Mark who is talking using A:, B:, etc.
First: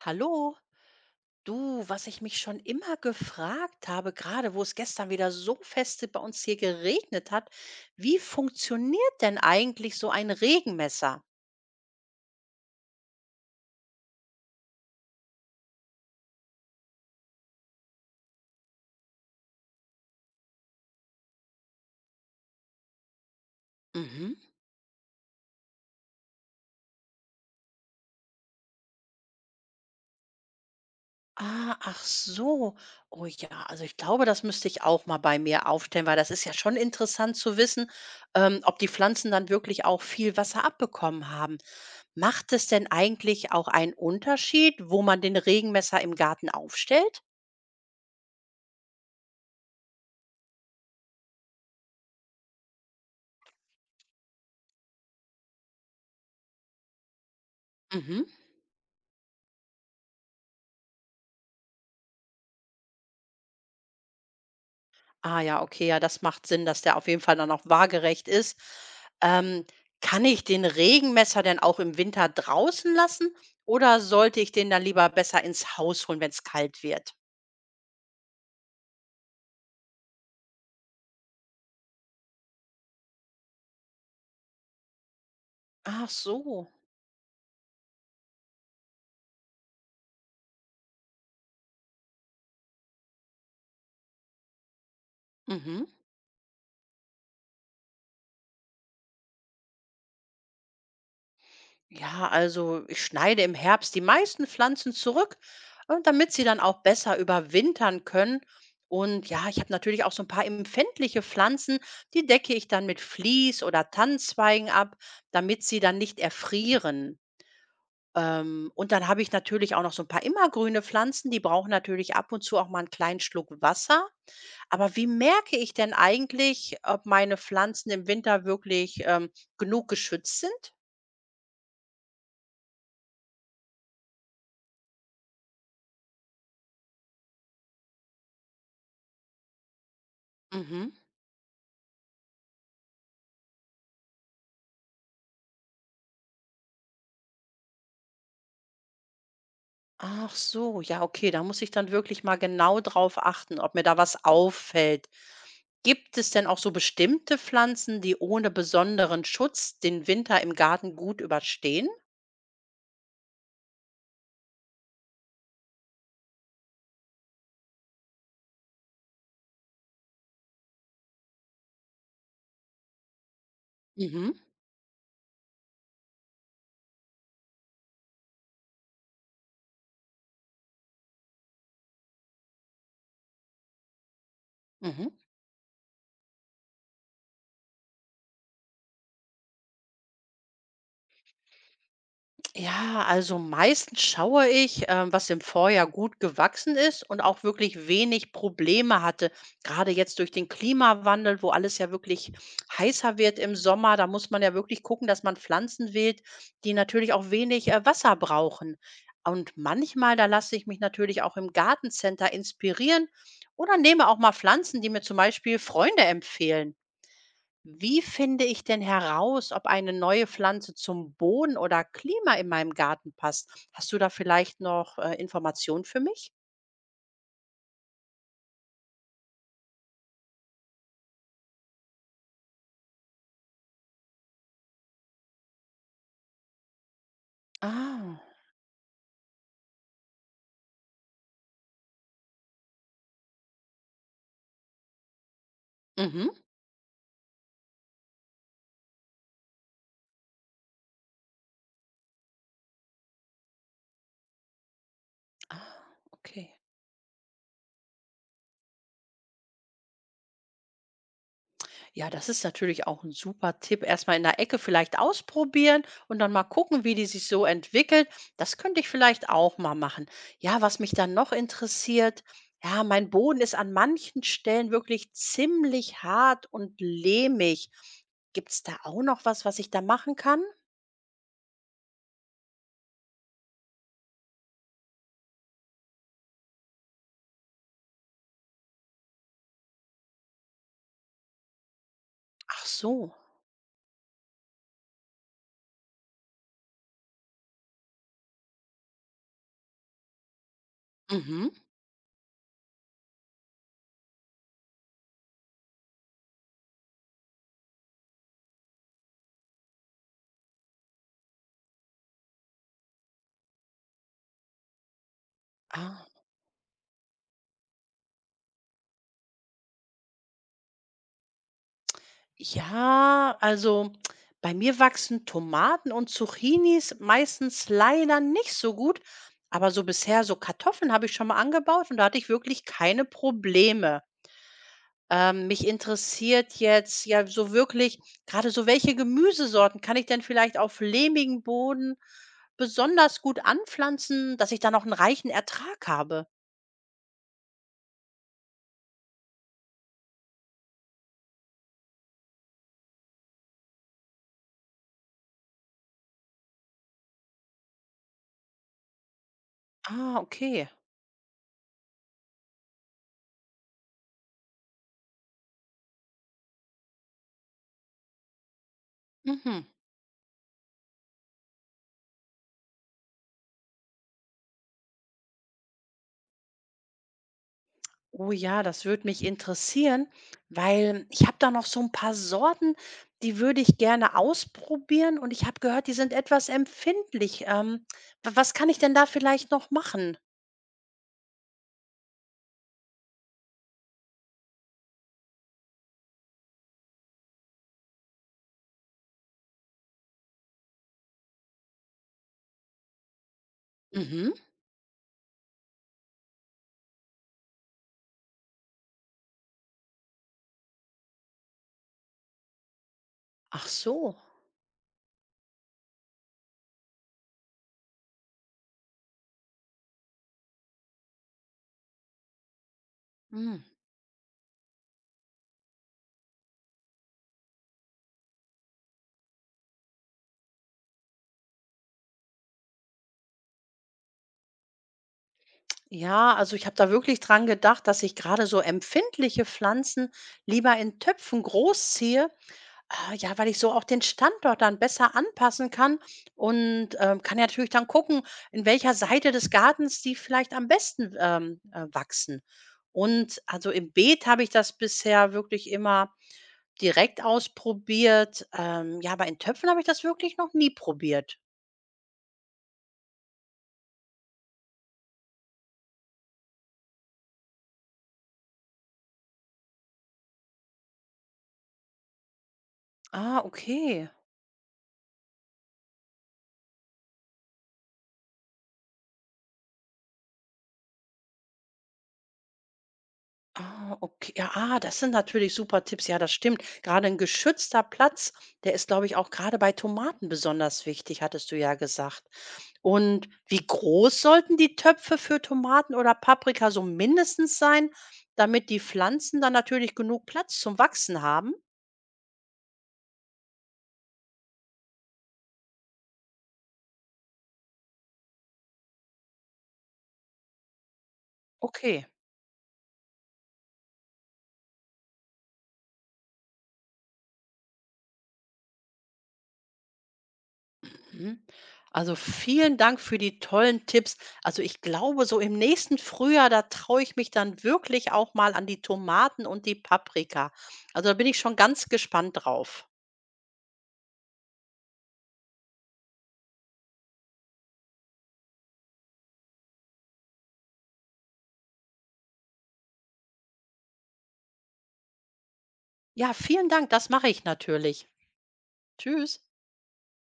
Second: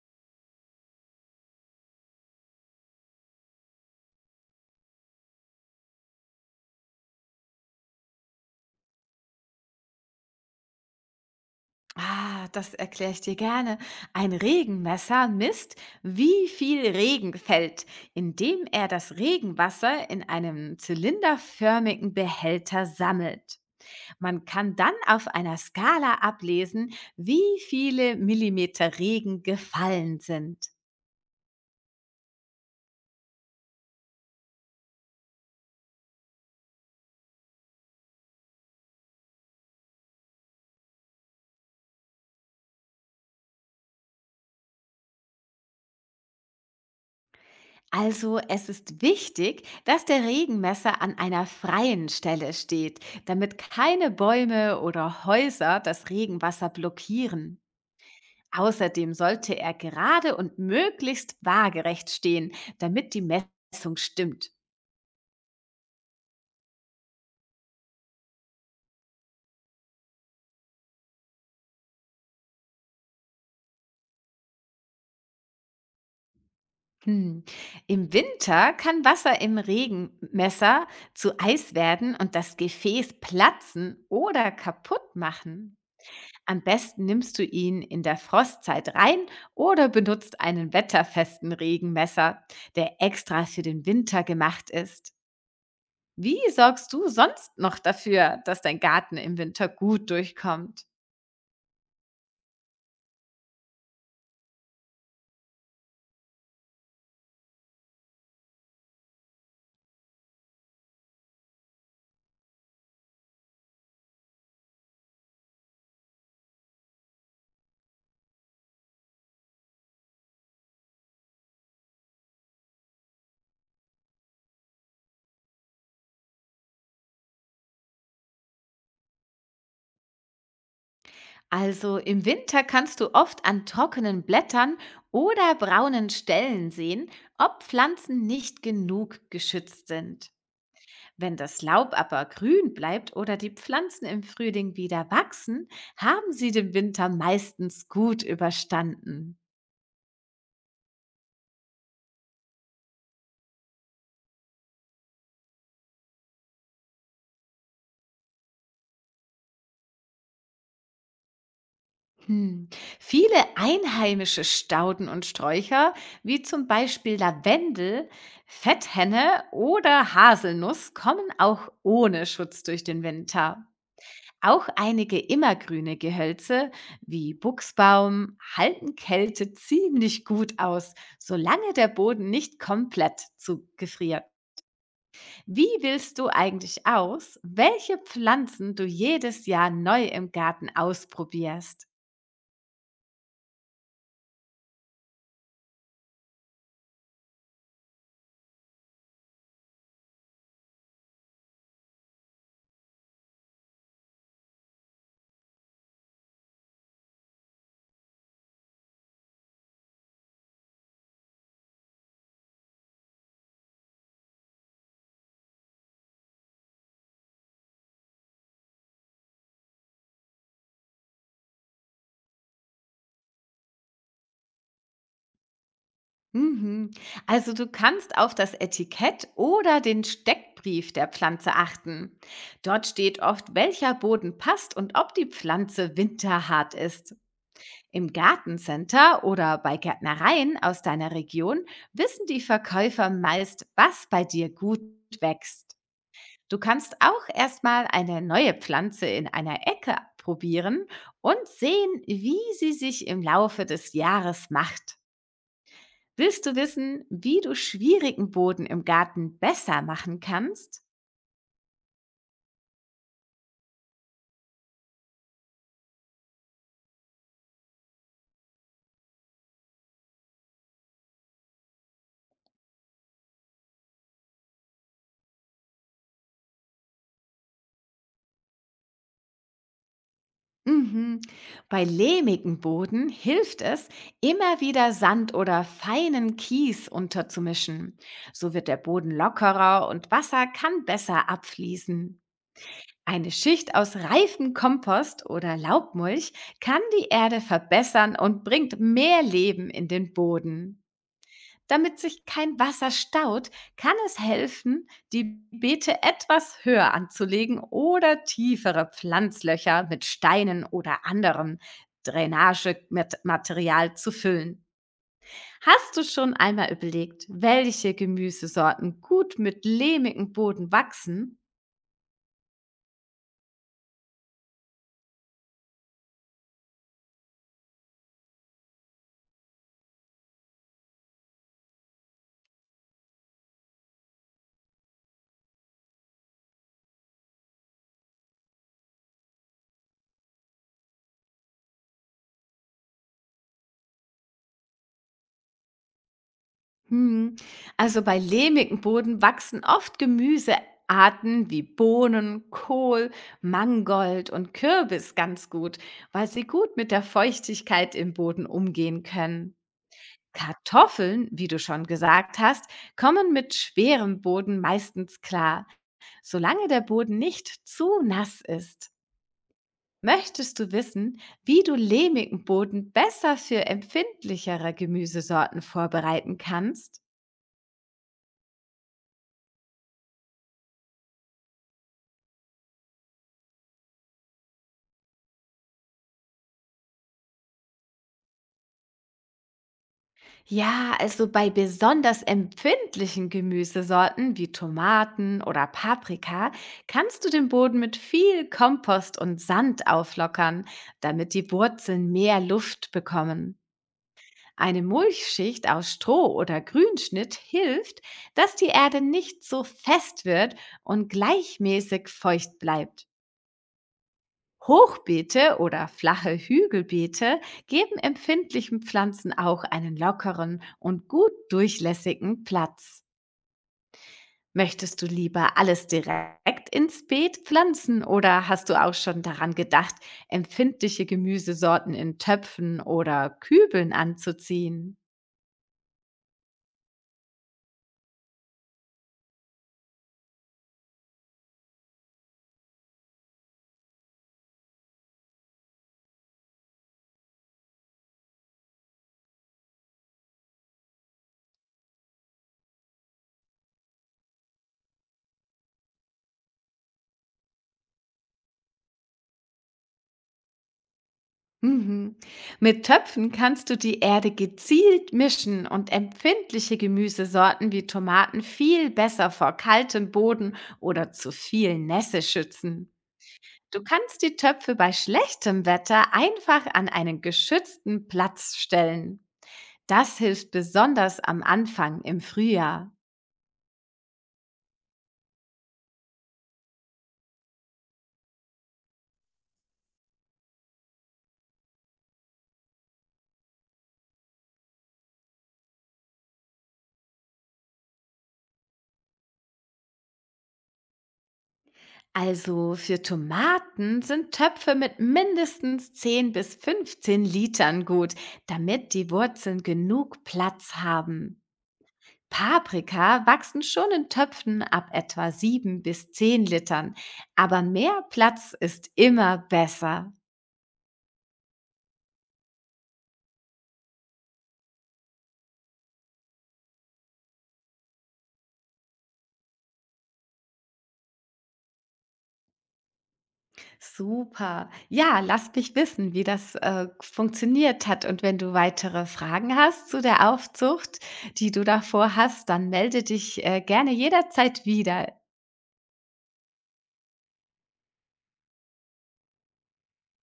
A: Hallo, du, was ich mich schon immer gefragt habe, gerade wo es gestern wieder so feste bei uns hier geregnet hat, wie funktioniert denn eigentlich so ein Regenmesser?
B: Ah, das erkläre ich dir gerne. Ein Regenmesser misst, wie viel Regen fällt, indem er das Regenwasser in einem zylinderförmigen Behälter sammelt.
A: Mhm.
B: Man kann dann auf einer Skala ablesen, wie viele Millimeter Regen gefallen sind.
A: Ah, ach so. Oh ja, also ich glaube, das müsste ich auch mal bei mir aufstellen, weil das ist ja schon interessant zu wissen, ob die Pflanzen dann wirklich auch viel Wasser abbekommen haben. Macht es denn eigentlich auch einen Unterschied, wo man den Regenmesser im Garten aufstellt?
B: Also es ist wichtig, dass der Regenmesser an einer freien Stelle steht, damit keine Bäume oder Häuser das Regenwasser blockieren.
A: Mhm.
B: Außerdem sollte er gerade und möglichst waagerecht stehen, damit die Messung stimmt.
A: Ah ja, okay, ja, das macht Sinn, dass der auf jeden Fall dann auch waagerecht ist. Ähm, Kann ich den Regenmesser denn auch im Winter draußen lassen oder sollte ich den dann lieber besser ins Haus holen, wenn es kalt wird?
B: Hm. Im Winter kann Wasser im Regenmesser zu Eis werden und das Gefäß platzen oder kaputt machen.
A: Ach
B: Am
A: so.
B: besten nimmst du ihn in der Frostzeit rein oder benutzt einen wetterfesten Regenmesser, der extra für den Winter gemacht ist.
A: Mhm.
B: Wie sorgst du sonst noch dafür, dass dein Garten im Winter gut durchkommt?
A: Ja, also ich schneide im Herbst die meisten Pflanzen zurück, damit sie dann auch besser überwintern können. Und ja, ich habe natürlich auch so ein paar empfindliche Pflanzen, die decke ich dann mit Vlies oder Tannenzweigen ab, damit sie dann nicht erfrieren. Und dann habe ich natürlich auch noch so ein paar immergrüne Pflanzen, die brauchen natürlich ab und zu auch mal einen kleinen Schluck Wasser. Aber wie merke ich denn eigentlich, ob meine Pflanzen im Winter wirklich, genug geschützt sind?
B: Also im Winter kannst du oft an trockenen Blättern oder braunen Stellen sehen, ob Pflanzen nicht genug geschützt sind.
A: Mhm.
B: Wenn das Laub aber grün bleibt oder die Pflanzen im Frühling wieder wachsen, haben sie den Winter meistens gut überstanden.
A: Ach so, ja, okay, da muss ich dann wirklich mal genau drauf achten, ob mir da was auffällt. Gibt es denn auch so bestimmte Pflanzen, die ohne besonderen Schutz den Winter im Garten gut überstehen?
B: Hm. Viele einheimische Stauden und Sträucher, wie zum Beispiel Lavendel, Fetthenne oder Haselnuss, kommen auch ohne Schutz durch den Winter.
A: Mhm.
B: Auch einige immergrüne Gehölze wie Buchsbaum halten Kälte ziemlich gut aus, solange der Boden nicht komplett zugefriert.
A: Mhm.
B: Wie willst du eigentlich aus, welche Pflanzen du jedes Jahr neu im Garten ausprobierst?
A: Ja, also meistens schaue ich, was im Vorjahr gut gewachsen ist und auch wirklich wenig Probleme hatte. Gerade jetzt durch den Klimawandel, wo alles ja wirklich heißer wird im Sommer, da muss man ja wirklich gucken, dass man Pflanzen wählt, die natürlich auch wenig Wasser brauchen. Und manchmal, da lasse ich mich natürlich auch im Gartencenter inspirieren oder nehme auch mal Pflanzen, die mir zum Beispiel Freunde empfehlen. Wie finde ich denn heraus, ob eine neue Pflanze zum Boden oder Klima in meinem Garten passt? Hast du da vielleicht noch Informationen für mich?
B: Mhm. Also du kannst auf das Etikett oder den Steckbrief der Pflanze achten. Dort steht oft, welcher Boden passt und ob die Pflanze winterhart ist. Im
A: Ah.
B: Gartencenter oder bei Gärtnereien aus deiner Region wissen die Verkäufer meist, was bei dir gut wächst.
A: Mhm.
B: Du kannst auch erstmal eine neue Pflanze in einer Ecke probieren und sehen, wie sie sich im Laufe des Jahres macht.
A: Ah,
B: Willst du
A: okay.
B: wissen, wie du schwierigen Boden im Garten besser machen kannst?
A: Ja, das ist natürlich auch ein super Tipp. Erstmal in der Ecke vielleicht ausprobieren und dann mal gucken, wie die sich so entwickelt. Das könnte ich vielleicht auch mal machen. Ja, was mich dann noch interessiert, ja, mein Boden ist an manchen Stellen wirklich ziemlich hart und lehmig. Gibt es da auch noch was, was ich da machen kann?
B: Mhm. Bei lehmigem Boden hilft es, immer wieder Sand oder feinen Kies unterzumischen. So wird der Boden lockerer und Wasser kann besser abfließen.
A: Ach so.
B: Eine Schicht aus reifem Kompost oder Laubmulch kann die Erde verbessern und bringt mehr Leben in den Boden.
A: Mhm.
B: Damit sich kein Wasser staut, kann es helfen, die Beete etwas höher anzulegen oder tiefere Pflanzlöcher mit Steinen oder anderem Drainagematerial zu füllen. Hast du
A: Ah.
B: schon einmal überlegt, welche Gemüsesorten gut mit lehmigem Boden wachsen?
A: Ja, also bei mir wachsen Tomaten und Zucchinis meistens leider nicht so gut. Aber so bisher, so Kartoffeln habe ich schon mal angebaut und da hatte ich wirklich keine Probleme. Mich interessiert jetzt ja so wirklich, gerade so welche Gemüsesorten kann ich denn vielleicht auf lehmigem Boden besonders gut anpflanzen, dass ich da noch einen reichen Ertrag habe?
B: Hm. Also bei lehmigem Boden wachsen oft Gemüsearten wie Bohnen, Kohl, Mangold und Kürbis ganz gut, weil sie gut mit der Feuchtigkeit im Boden umgehen können.
A: Ah, okay.
B: Kartoffeln, wie du schon gesagt hast, kommen mit schwerem Boden meistens klar, solange der Boden nicht zu nass ist.
A: Mhm.
B: Möchtest du wissen, wie du lehmigen Boden besser für empfindlichere Gemüsesorten vorbereiten kannst?
A: Oh ja, das würde mich interessieren, weil ich habe da noch so ein paar Sorten, die würde ich gerne ausprobieren und ich habe gehört, die sind etwas empfindlich. W was kann ich denn da vielleicht noch machen?
B: Ja, also bei besonders empfindlichen Gemüsesorten wie Tomaten oder Paprika kannst du den Boden mit viel Kompost und Sand auflockern, damit die Wurzeln mehr Luft bekommen.
A: Mhm.
B: Eine Mulchschicht aus Stroh oder Grünschnitt hilft, dass die Erde nicht so fest wird und gleichmäßig feucht bleibt.
A: Ach so.
B: Hochbeete oder flache Hügelbeete geben empfindlichen Pflanzen auch einen lockeren und gut durchlässigen Platz.
A: Hm.
B: Möchtest du lieber alles direkt ins Beet pflanzen oder hast du auch schon daran gedacht, empfindliche Gemüsesorten in Töpfen oder Kübeln anzuziehen?
A: Ja, also ich habe da wirklich dran gedacht, dass ich gerade so empfindliche Pflanzen lieber in Töpfen großziehe. Ah, ja, weil ich so auch den Standort dann besser anpassen kann und, kann ja natürlich dann gucken, in welcher Seite des Gartens die vielleicht am besten, wachsen. Und also im Beet habe ich das bisher wirklich immer direkt ausprobiert. Ja, aber in Töpfen habe ich das wirklich noch nie probiert.
B: Mhm. Mit Töpfen kannst du die Erde gezielt mischen und empfindliche Gemüsesorten wie Tomaten viel besser vor kaltem Boden oder zu viel Nässe schützen.
A: Ah,
B: Du
A: okay.
B: kannst die Töpfe bei schlechtem Wetter einfach an einen geschützten Platz stellen. Das hilft besonders am Anfang im Frühjahr.
A: Ah, okay. Ja, ah, das sind natürlich super Tipps. Ja, das stimmt. Gerade ein geschützter Platz, der ist, glaube ich, auch gerade bei Tomaten besonders wichtig, hattest du ja gesagt. Und wie groß sollten die Töpfe für Tomaten oder Paprika so mindestens sein, damit die Pflanzen dann natürlich genug Platz zum Wachsen haben?
B: Also für Tomaten sind Töpfe mit mindestens 10 bis 15 Litern gut, damit die Wurzeln genug Platz haben.
A: Okay.
B: Paprika wachsen schon in Töpfen ab etwa 7 bis 10 Litern, aber mehr Platz ist immer besser.
A: Mhm. Also vielen Dank für die tollen Tipps. Also ich glaube, so im nächsten Frühjahr, da traue ich mich dann wirklich auch mal an die Tomaten und die Paprika. Also da bin ich schon ganz gespannt drauf.
B: Super. Ja, lass mich wissen, wie das funktioniert hat. Und wenn du weitere Fragen hast zu der Aufzucht, die du davor hast, dann melde dich gerne jederzeit wieder.
A: Ja, vielen Dank, das mache ich natürlich. Tschüss.